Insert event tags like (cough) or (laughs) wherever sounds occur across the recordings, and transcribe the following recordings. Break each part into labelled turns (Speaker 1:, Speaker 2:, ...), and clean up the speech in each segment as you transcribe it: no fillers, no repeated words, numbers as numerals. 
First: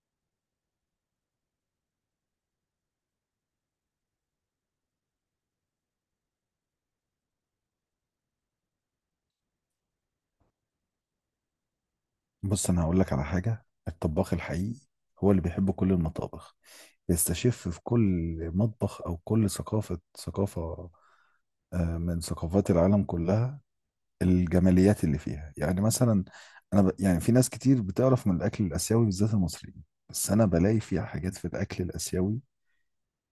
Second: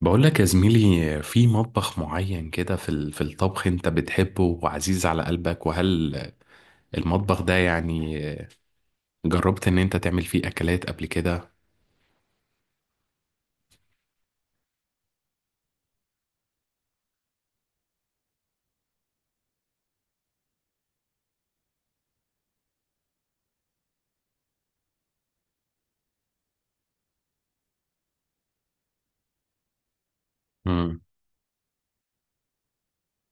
Speaker 1: بقول لك يا زميلي، في مطبخ معين كده، في الطبخ انت بتحبه وعزيز على قلبك، وهل المطبخ ده يعني جربت ان انت تعمل فيه اكلات قبل كده؟
Speaker 2: بص انا هقول لك على حاجه. الطباخ الحقيقي هو اللي بيحب كل المطابخ، بيستشف في كل مطبخ او كل ثقافه من ثقافات العالم كلها الجماليات اللي فيها. يعني مثلا انا يعني في ناس كتير بتعرف من الاكل الاسيوي بالذات المصريين، بس انا بلاقي
Speaker 1: مم.
Speaker 2: فيها حاجات. في الاكل الاسيوي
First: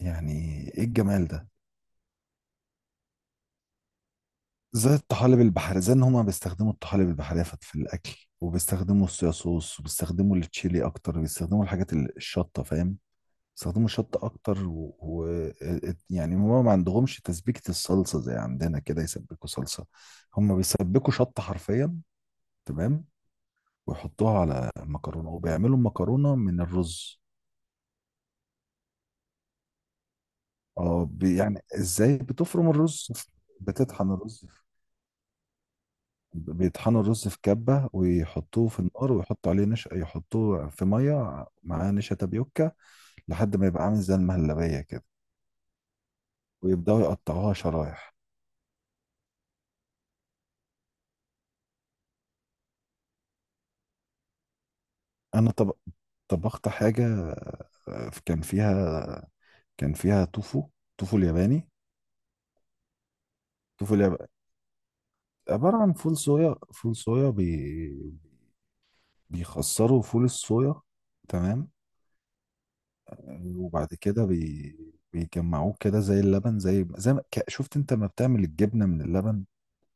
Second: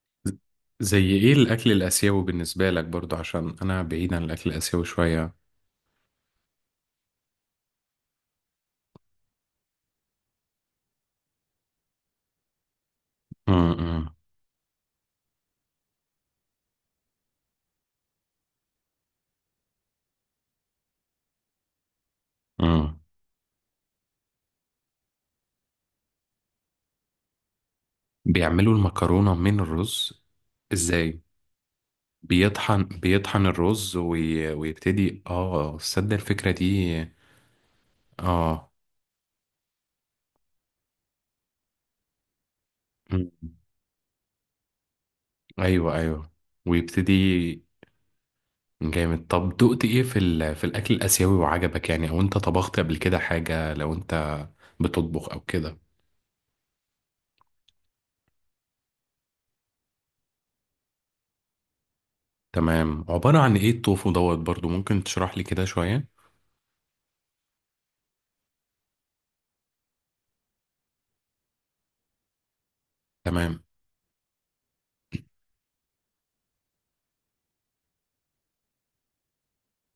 Speaker 2: يعني ايه
Speaker 1: زي
Speaker 2: الجمال
Speaker 1: ايه
Speaker 2: ده؟
Speaker 1: الاكل الاسيوي بالنسبة لك برضو؟ عشان انا بعيد عن الاكل الاسيوي
Speaker 2: زي
Speaker 1: شوية.
Speaker 2: الطحالب البحرية، زي ان هما بيستخدموا الطحالب البحرية في الاكل، وبيستخدموا الصويا صوص، وبيستخدموا التشيلي اكتر، وبيستخدموا الحاجات الشطة، فاهم؟
Speaker 1: مم.
Speaker 2: بيستخدموا
Speaker 1: مم.
Speaker 2: شطة أكتر يعني هما ما عندهمش تسبيكة الصلصة زي عندنا كده، يسبكوا صلصة، هما بيسبكوا شطة حرفيا.
Speaker 1: مم.
Speaker 2: تمام. ويحطوها على مكرونة، وبيعملوا مكرونة من الرز.
Speaker 1: بيعملوا المكرونة من الرز؟
Speaker 2: اه
Speaker 1: ازاي؟
Speaker 2: يعني ازاي؟ بتفرم
Speaker 1: بيطحن
Speaker 2: الرز،
Speaker 1: بيطحن الرز
Speaker 2: بتطحن الرز،
Speaker 1: ويبتدي. اه تصدق الفكرة دي؟
Speaker 2: بيطحنوا الرز في كبة ويحطوه
Speaker 1: اه.
Speaker 2: في النار، ويحطوا عليه نشا، يحطوه في مية معاه نشا تابيوكا
Speaker 1: مم.
Speaker 2: لحد ما يبقى عامل زي المهلبية كده،
Speaker 1: ايوه، ايوه.
Speaker 2: ويبدأوا
Speaker 1: ويبتدي.
Speaker 2: يقطعوها شرايح.
Speaker 1: جامد. طب دقت ايه في الاكل الاسيوي وعجبك يعني؟ او انت طبخت قبل كده حاجه، لو انت بتطبخ او
Speaker 2: انا طب...
Speaker 1: كده؟
Speaker 2: طبخت حاجه، كان فيها، كان فيها توفو، توفو الياباني.
Speaker 1: تمام. عباره عن ايه
Speaker 2: توفو
Speaker 1: التوفو
Speaker 2: الياباني
Speaker 1: دوت؟ برضو ممكن تشرح لي كده
Speaker 2: عباره عن
Speaker 1: شويه.
Speaker 2: فول صويا، فول صويا بيخسروا فول الصويا، تمام، آه،
Speaker 1: تمام.
Speaker 2: وبعد كده بي... بيجمعوه كده زي اللبن، زي زي ما... ك- شفت انت ما بتعمل الجبنه من اللبن،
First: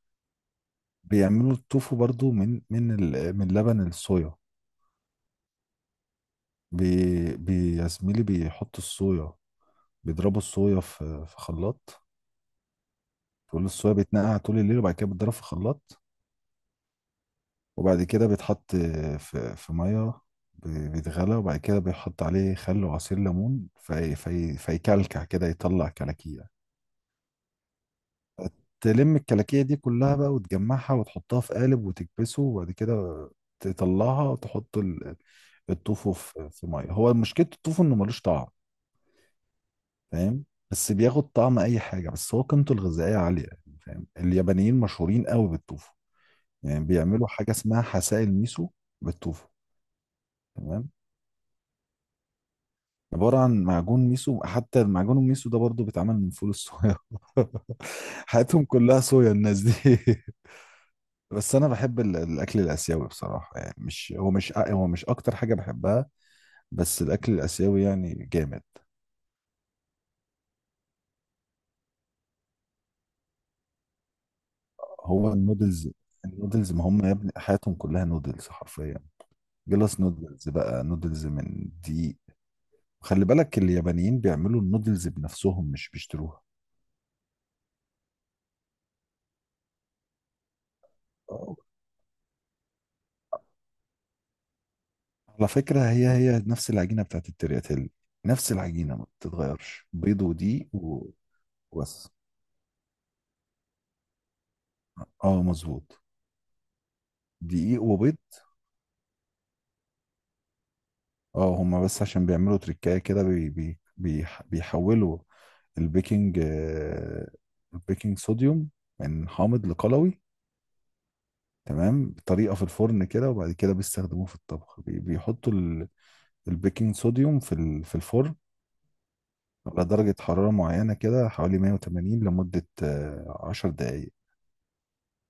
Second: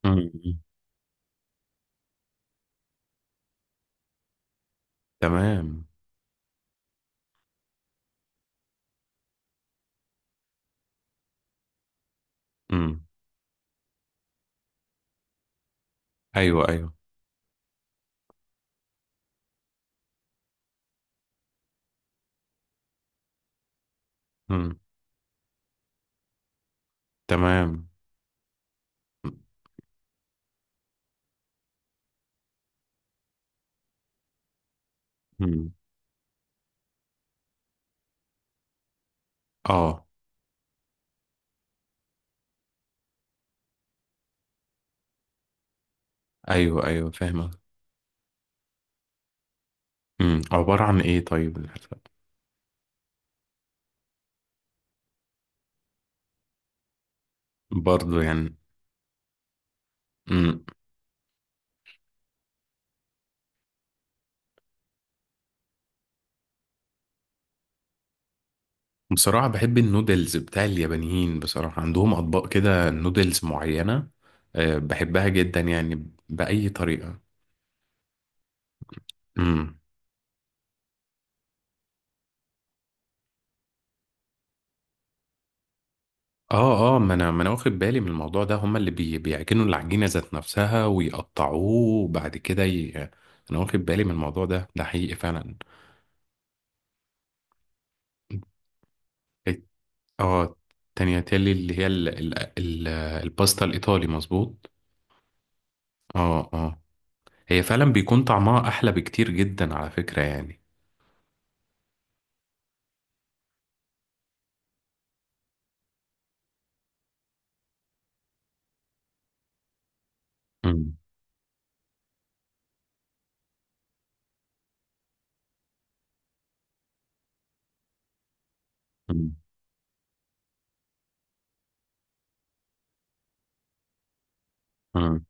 Speaker 1: مم.
Speaker 2: بيعملوا التوفو برضو من من لبن الصويا.
Speaker 1: تمام.
Speaker 2: يا زميلي بيحطوا الصويا، بيضربوا الصويا في خلاط.
Speaker 1: مم.
Speaker 2: فول الصويا بيتنقع طول الليل، وبعد كده بيتضرب في خلاط،
Speaker 1: ايوه، ايوه.
Speaker 2: وبعد كده بيتحط في ميه، بيتغلى، وبعد كده بيحط عليه خل وعصير ليمون في
Speaker 1: مم.
Speaker 2: فيكلكع كده يطلع كلاكيع.
Speaker 1: تمام.
Speaker 2: تلم الكلاكيع دي كلها بقى وتجمعها وتحطها في قالب وتكبسه، وبعد كده تطلعها وتحط
Speaker 1: مم.
Speaker 2: الطوفو في ميه. هو مشكلة الطوفو انه ملوش طعم،
Speaker 1: اه.
Speaker 2: فاهم؟ بس بياخد طعم اي حاجة، بس هو قيمته الغذائية عالية، يعني، فاهم؟ اليابانيين مشهورين قوي بالطوفو، يعني
Speaker 1: ايوه، ايوه.
Speaker 2: بيعملوا
Speaker 1: فاهمه.
Speaker 2: حاجة اسمها حسائل ميسو بالطوفة.
Speaker 1: مم. عباره
Speaker 2: تمام،
Speaker 1: عن ايه طيب الحرفة؟
Speaker 2: عبارة عن معجون ميسو. حتى المعجون الميسو ده برضو بيتعمل من فول الصويا.
Speaker 1: برضو
Speaker 2: (laughs)
Speaker 1: يعني.
Speaker 2: حياتهم كلها صويا الناس دي. (laughs) بس أنا بحب الأكل الآسيوي بصراحة، يعني مش هو مش أ- هو مش أكتر حاجة بحبها، بس الأكل الآسيوي يعني جامد.
Speaker 1: بصراحة بحب النودلز بتاع اليابانيين. بصراحة عندهم أطباق كده نودلز معينة، بحبها
Speaker 2: هو
Speaker 1: جدا
Speaker 2: النودلز،
Speaker 1: يعني، بأي
Speaker 2: النودلز ما هم يا
Speaker 1: طريقة.
Speaker 2: ابني حياتهم كلها نودلز حرفيا.
Speaker 1: امم.
Speaker 2: جلاس نودلز بقى، نودلز من دقيق. خلي بالك اليابانيين بيعملوا النودلز بنفسهم، مش بيشتروها.
Speaker 1: اه، اه، ما انا واخد بالي من الموضوع ده. هما اللي بيعجنوا العجينة ذات نفسها ويقطعوه وبعد كده انا واخد بالي من الموضوع ده. ده حقيقي
Speaker 2: على
Speaker 1: فعلا.
Speaker 2: فكرة هي نفس العجينة بتاعت الترياتيل، نفس العجينة ما
Speaker 1: الت-
Speaker 2: بتتغيرش، بيض
Speaker 1: اه
Speaker 2: ودقيق
Speaker 1: تانياتيلي اللي هي
Speaker 2: وبس.
Speaker 1: الباستا الإيطالي، مظبوط.
Speaker 2: اه مظبوط،
Speaker 1: اه، اه. هي
Speaker 2: دقيق
Speaker 1: فعلا
Speaker 2: وبيض.
Speaker 1: بيكون طعمها أحلى بكتير جدا على فكرة يعني.
Speaker 2: اه هما بس عشان بيعملوا تريكاية كده بي بي بي بيحولوا البيكنج، البيكنج صوديوم من حامض لقلوي، تمام، بطريقة في الفرن كده. وبعد كده بيستخدموه في الطبخ، بيحطوا البيكنج صوديوم في الفرن على درجة حرارة معينة كده، حوالي 180 لمدة 10 دقايق.
Speaker 1: امم.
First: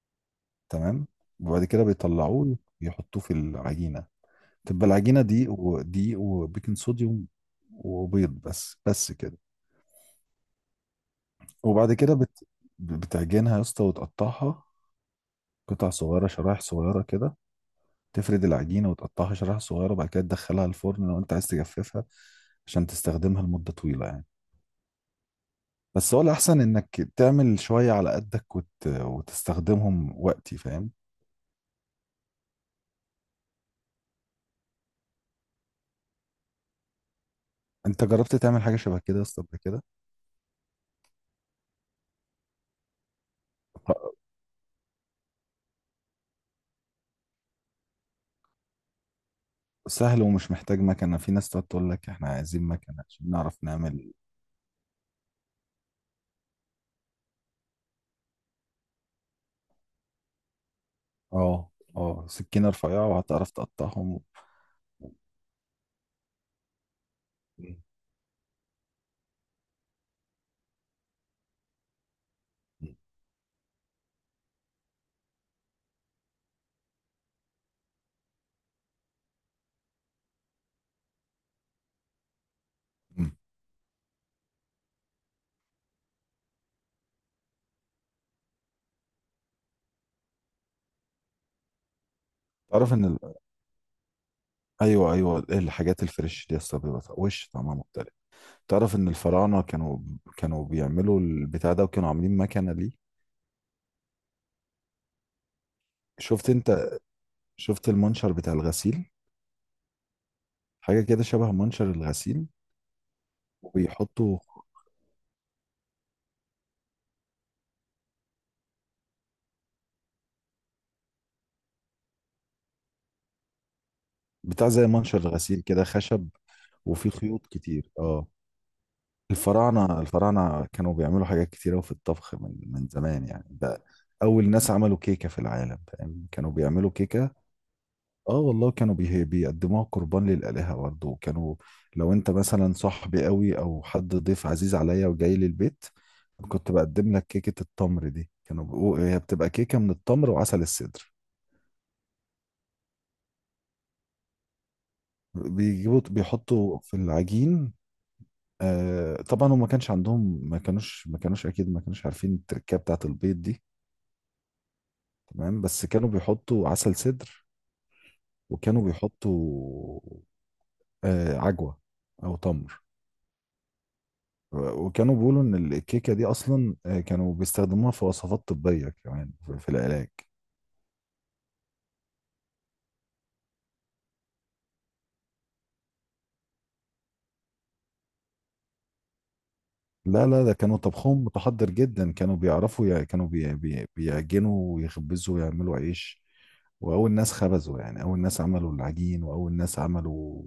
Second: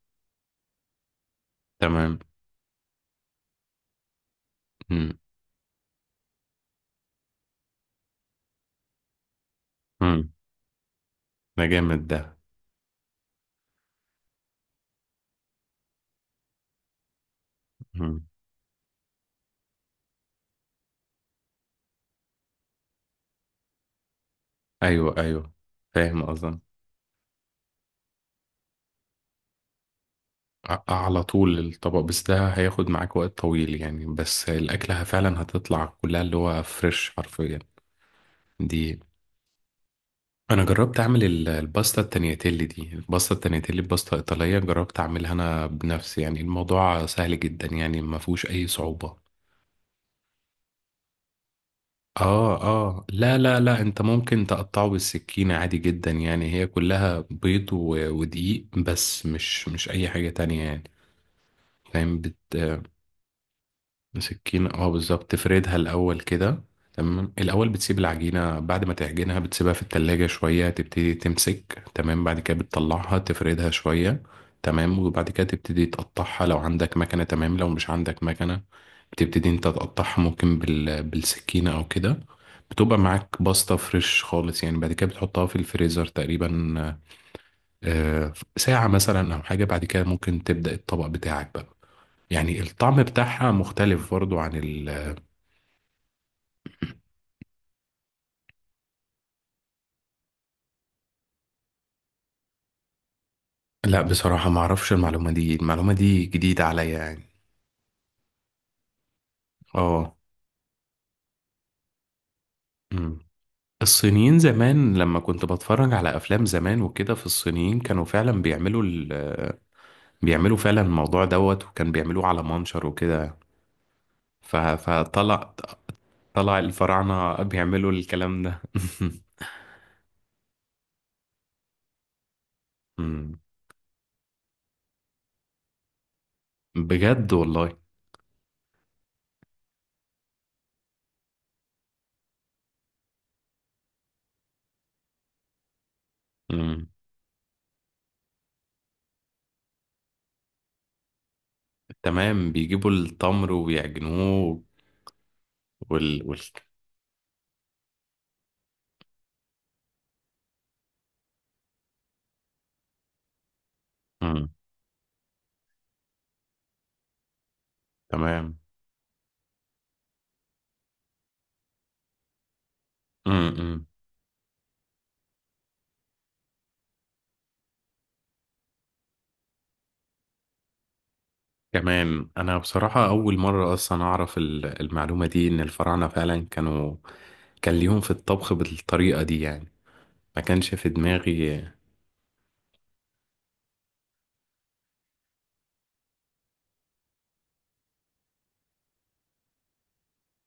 Speaker 2: تمام. وبعد كده
Speaker 1: تمام.
Speaker 2: بيطلعوه يحطوه في العجينة، تبقى
Speaker 1: مم.
Speaker 2: العجينة دقيق ودقيق وبيكنج صوديوم وبيض، بس كده.
Speaker 1: مم. ده
Speaker 2: وبعد
Speaker 1: جامد
Speaker 2: كده
Speaker 1: ده.
Speaker 2: بت... بتعجنها يا اسطى وتقطعها قطع صغيرة، شرايح صغيرة كده.
Speaker 1: مم.
Speaker 2: تفرد العجينة وتقطعها شرايح صغيرة، بعد كده تدخلها الفرن لو انت عايز تجففها عشان تستخدمها لمدة طويلة، يعني.
Speaker 1: ايوه، ايوه.
Speaker 2: بس هو
Speaker 1: فاهم قصدي.
Speaker 2: الأحسن إنك تعمل شوية على قدك وتستخدمهم وقتي، فاهم؟
Speaker 1: على طول الطبق، بس ده هياخد معاك وقت طويل يعني، بس الاكله فعلا هتطلع كلها اللي هو فريش حرفيا.
Speaker 2: أنت جربت تعمل حاجة
Speaker 1: دي.
Speaker 2: شبه كده يا اسطى قبل كده؟
Speaker 1: انا جربت اعمل الباستا التانياتيلي دي. الباستا التانياتيلي باستا ايطاليه، جربت اعملها انا بنفسي يعني. الموضوع سهل جدا يعني، ما فيهوش اي صعوبه.
Speaker 2: سهل ومش محتاج مكنة. في ناس تقعد تقول لك احنا
Speaker 1: اه،
Speaker 2: عايزين مكنة
Speaker 1: اه.
Speaker 2: عشان
Speaker 1: لا،
Speaker 2: نعرف
Speaker 1: لا، لا، انت
Speaker 2: نعمل.
Speaker 1: ممكن تقطعه بالسكينة عادي جدا يعني. هي كلها بيض ودقيق، بس مش اي حاجة تانية يعني.
Speaker 2: اه
Speaker 1: فاهم
Speaker 2: اه سكينة رفيعة وهتعرف تقطعهم.
Speaker 1: بسكينة، اه، بالظبط. تفردها الأول كده. تمام. الأول
Speaker 2: مم.
Speaker 1: بتسيب العجينة، بعد ما تعجنها بتسيبها في التلاجة شوية تبتدي تمسك، تمام، بعد كده بتطلعها تفردها شوية. تمام. وبعد كده تبتدي تقطعها لو عندك مكنة. تمام. لو مش عندك مكنة، بتبتدي انت تقطعها، ممكن بالسكينة أو كده. بتبقى
Speaker 2: مم.
Speaker 1: معاك باستا فريش خالص يعني. بعد كده بتحطها في الفريزر تقريبا ساعة مثلا أو حاجة. بعد كده ممكن تبدأ الطبق بتاعك بقى. يعني
Speaker 2: تعرف
Speaker 1: الطعم
Speaker 2: ان ال...
Speaker 1: بتاعها مختلف برضو عن
Speaker 2: ايوه ايوه، الحاجات الفريش دي اصلا بيبقى وش طعمها مختلف. تعرف ان الفراعنة كانوا، كانوا بيعملوا البتاع ده، وكانوا عاملين مكنة ليه.
Speaker 1: لا، بصراحة ما اعرفش المعلومة دي. المعلومة دي
Speaker 2: شفت
Speaker 1: جديدة
Speaker 2: انت،
Speaker 1: عليا يعني.
Speaker 2: شفت المنشر بتاع الغسيل؟
Speaker 1: اه.
Speaker 2: حاجة كده شبه منشر الغسيل،
Speaker 1: أمم. الصينيين
Speaker 2: وبيحطوا
Speaker 1: زمان لما كنت بتفرج على افلام زمان وكده، في الصينيين كانوا فعلا بيعملوا فعلا الموضوع دوت، وكان بيعملوه على منشر وكده. ف...
Speaker 2: بتاع زي منشر
Speaker 1: فطلع
Speaker 2: الغسيل كده خشب،
Speaker 1: طلع
Speaker 2: وفيه
Speaker 1: الفراعنة
Speaker 2: خيوط
Speaker 1: بيعملوا
Speaker 2: كتير. اه،
Speaker 1: الكلام ده (laughs)
Speaker 2: الفراعنة كانوا بيعملوا حاجات كتير أوي في الطبخ من زمان،
Speaker 1: أمم.
Speaker 2: يعني ده أول ناس عملوا كيكة في العالم، فاهم؟ كانوا بيعملوا كيكة.
Speaker 1: بجد والله؟
Speaker 2: اه والله، كانوا بيقدموها قربان للآلهة برضه. وكانوا، لو أنت مثلا صاحبي أوي أو حد ضيف عزيز عليا وجاي لي البيت، كنت
Speaker 1: أمم.
Speaker 2: بقدم لك كيكة التمر دي. هي بتبقى كيكة من التمر وعسل السدر.
Speaker 1: تمام. بيجيبوا التمر ويعجنوه
Speaker 2: بيجيبوا
Speaker 1: وال, وال...
Speaker 2: بيحطوا في العجين. آه طبعا هم ما كانش عندهم، ما كانوش اكيد ما كانوش عارفين التركيبه بتاعت البيض دي.
Speaker 1: أمم.
Speaker 2: تمام، بس كانوا بيحطوا عسل سدر،
Speaker 1: تمام.
Speaker 2: وكانوا بيحطوا عجوة أو تمر،
Speaker 1: أمم.
Speaker 2: وكانوا بيقولوا إن الكيكة دي أصلا، كانوا بيستخدموها في وصفات طبية كمان في العلاج.
Speaker 1: كمان انا بصراحة اول مرة اصلا اعرف المعلومة دي، ان الفراعنة فعلا كان ليهم في الطبخ بالطريقة دي يعني.
Speaker 2: لا
Speaker 1: ما
Speaker 2: لا، ده
Speaker 1: كانش
Speaker 2: كانوا
Speaker 1: في
Speaker 2: طبخهم
Speaker 1: دماغي.
Speaker 2: متحضر جدا، كانوا كانوا بي بي بيعجنوا ويخبزوا ويعملوا عيش، وأول ناس خبزوا، يعني أول ناس عملوا العجين، وأول ناس عملوا،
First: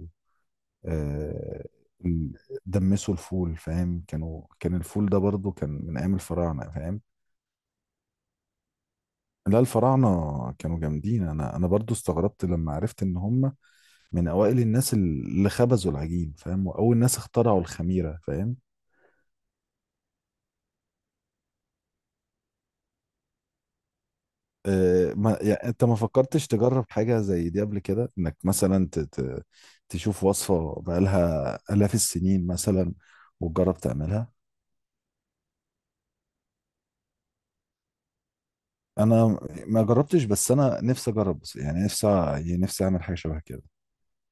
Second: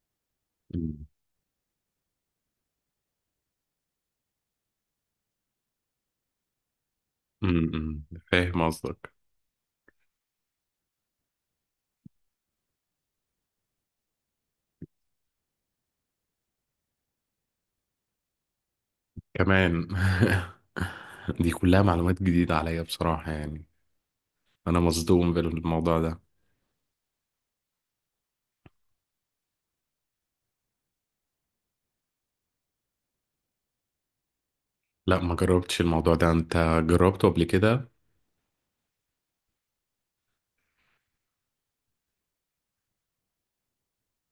Speaker 1: أمم.
Speaker 2: آه، ال- دمسوا الفول، فاهم؟ كانوا، كان الفول ده برضو كان من أيام الفراعنة، فاهم؟
Speaker 1: أمم. فاهم قصدك.
Speaker 2: لا الفراعنة كانوا جامدين. أنا برضو استغربت لما عرفت إن هم من أوائل الناس اللي خبزوا العجين، فاهم؟ وأول ناس اخترعوا الخميرة، فاهم؟
Speaker 1: كمان (laughs) دي كلها معلومات جديدة عليا بصراحة يعني. انا
Speaker 2: أه
Speaker 1: مصدوم
Speaker 2: ما يعني أنت ما
Speaker 1: بالموضوع ده.
Speaker 2: فكرتش تجرب حاجة زي دي قبل كده، إنك مثلا تشوف وصفة بقالها آلاف السنين مثلا وتجرب تعملها؟
Speaker 1: لا، ما جربتش الموضوع ده. انت جربته قبل كده؟
Speaker 2: أنا ما جربتش، بس أنا نفسي أجرب، يعني نفسي، يعني نفسي أعمل حاجة شبه كده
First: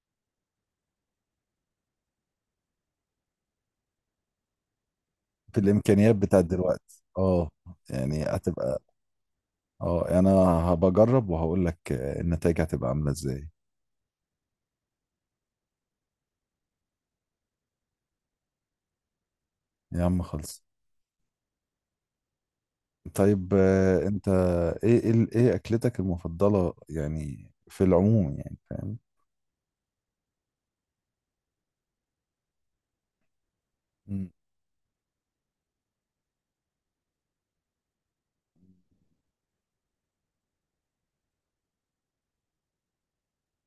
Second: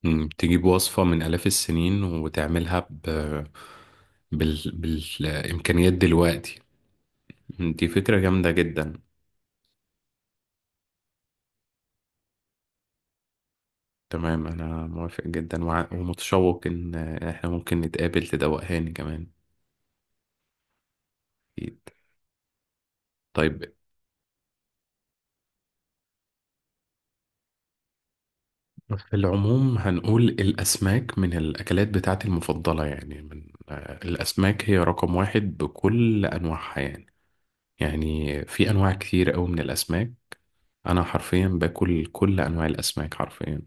Speaker 1: أمم. تجيب وصفة من آلاف السنين وتعملها ب... بال...
Speaker 2: في
Speaker 1: بالإمكانيات
Speaker 2: الإمكانيات بتاعت
Speaker 1: دلوقتي.
Speaker 2: دلوقتي. اه
Speaker 1: أمم. دي فكرة
Speaker 2: يعني
Speaker 1: جامدة
Speaker 2: هتبقى،
Speaker 1: جدا.
Speaker 2: اه يعني انا هبجرب وهقول لك، النتائج هتبقى عامله ازاي.
Speaker 1: تمام. أنا موافق جدا ومتشوق إن إحنا ممكن نتقابل تدوقهاني كمان.
Speaker 2: يا عم خلص.
Speaker 1: أكيد.
Speaker 2: طيب
Speaker 1: طيب،
Speaker 2: انت ايه ايه اكلتك المفضله يعني في العموم، يعني فاهم؟
Speaker 1: في العموم هنقول الأسماك من الأكلات بتاعتي المفضلة يعني، من
Speaker 2: مم.
Speaker 1: الأسماك هي رقم واحد بكل أنواعها يعني. يعني في أنواع كتير أوي من الأسماك. أنا حرفيا باكل كل أنواع الأسماك حرفيا.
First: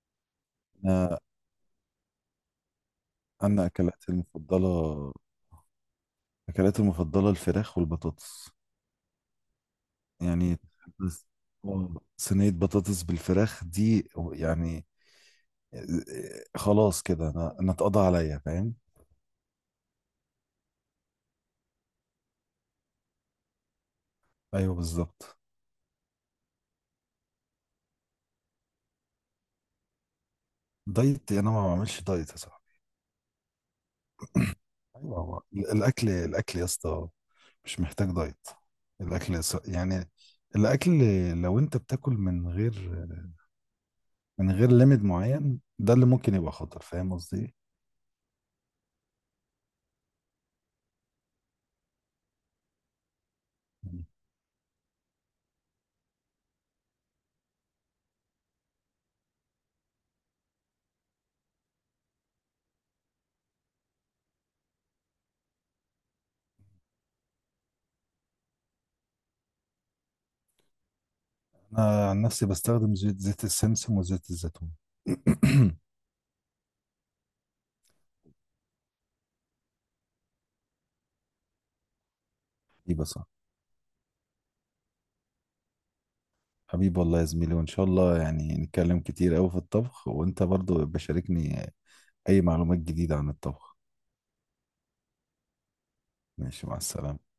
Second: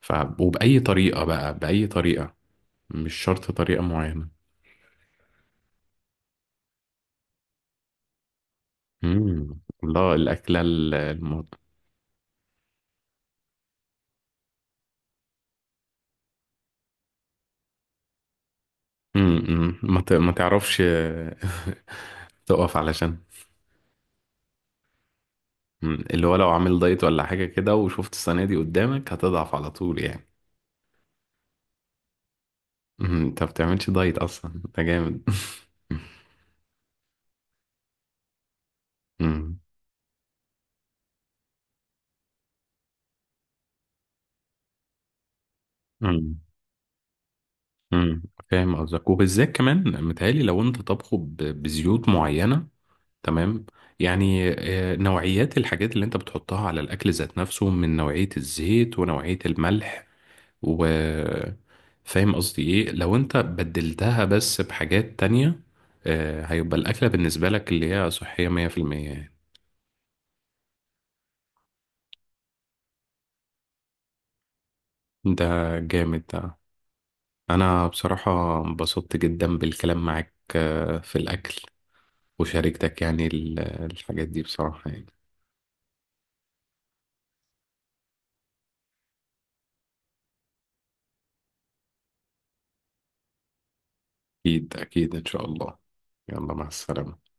Speaker 1: ف... وبأي
Speaker 2: انا
Speaker 1: طريقة بقى، بأي طريقة، مش شرط
Speaker 2: انا
Speaker 1: طريقة
Speaker 2: اكلاتي
Speaker 1: معينة.
Speaker 2: المفضله اكلاتي المفضله الفراخ والبطاطس،
Speaker 1: مم. الله،
Speaker 2: يعني،
Speaker 1: الأكلة.
Speaker 2: بس، صينيه بطاطس بالفراخ دي يعني، خلاص كده انا اتقضى عليا، فاهم؟
Speaker 1: امم. ما تعرفش (laughs) تقف علشان.
Speaker 2: ايوه بالظبط.
Speaker 1: مم. اللي هو لو عامل دايت ولا حاجة كده، وشفت السنة دي قدامك، هتضعف على طول يعني.
Speaker 2: دايت؟ انا ما بعملش دايت يا صاحبي.
Speaker 1: مم. انت ما بتعملش دايت اصلا؟ انت
Speaker 2: ايوه،
Speaker 1: جامد. (laughs)
Speaker 2: هو الاكل، الاكل يا اسطى مش محتاج دايت.
Speaker 1: مم.
Speaker 2: يعني الاكل لو انت بتاكل من غير، من غير ليميت معين، ده اللي ممكن
Speaker 1: مم.
Speaker 2: يبقى خطر. فاهم قصدي ايه؟
Speaker 1: مم. فاهم قصدك. وبالذات كمان متهيألي لو انت طبخه بزيوت معينة. تمام.
Speaker 2: يعني
Speaker 1: يعني نوعيات الحاجات اللي انت بتحطها على الاكل ذات نفسه، من نوعية الزيت ونوعية الملح و، فاهم قصدي ايه؟ لو انت بدلتها بس بحاجات تانية، هيبقى الأكلة بالنسبة لك اللي هي صحية 100% يعني.
Speaker 2: انا عن نفسي بستخدم زيت، زيت السمسم وزيت الزيتون. (coughs)
Speaker 1: ده
Speaker 2: (clears throat)
Speaker 1: جامد ده. أنا بصراحة انبسطت جدا بالكلام معاك في الأكل، وشاركتك
Speaker 2: حبيبي
Speaker 1: يعني
Speaker 2: صح.
Speaker 1: الحاجات دي بصراحة يعني.
Speaker 2: حبيبي والله يا زميلي، وان شاء الله يعني نتكلم كتير قوي في الطبخ، وانت برضو بشاركني اي معلومات جديدة عن الطبخ.
Speaker 1: أكيد أكيد إن شاء الله. يلا،
Speaker 2: ماشي،
Speaker 1: مع
Speaker 2: مع
Speaker 1: السلامة.
Speaker 2: السلامة.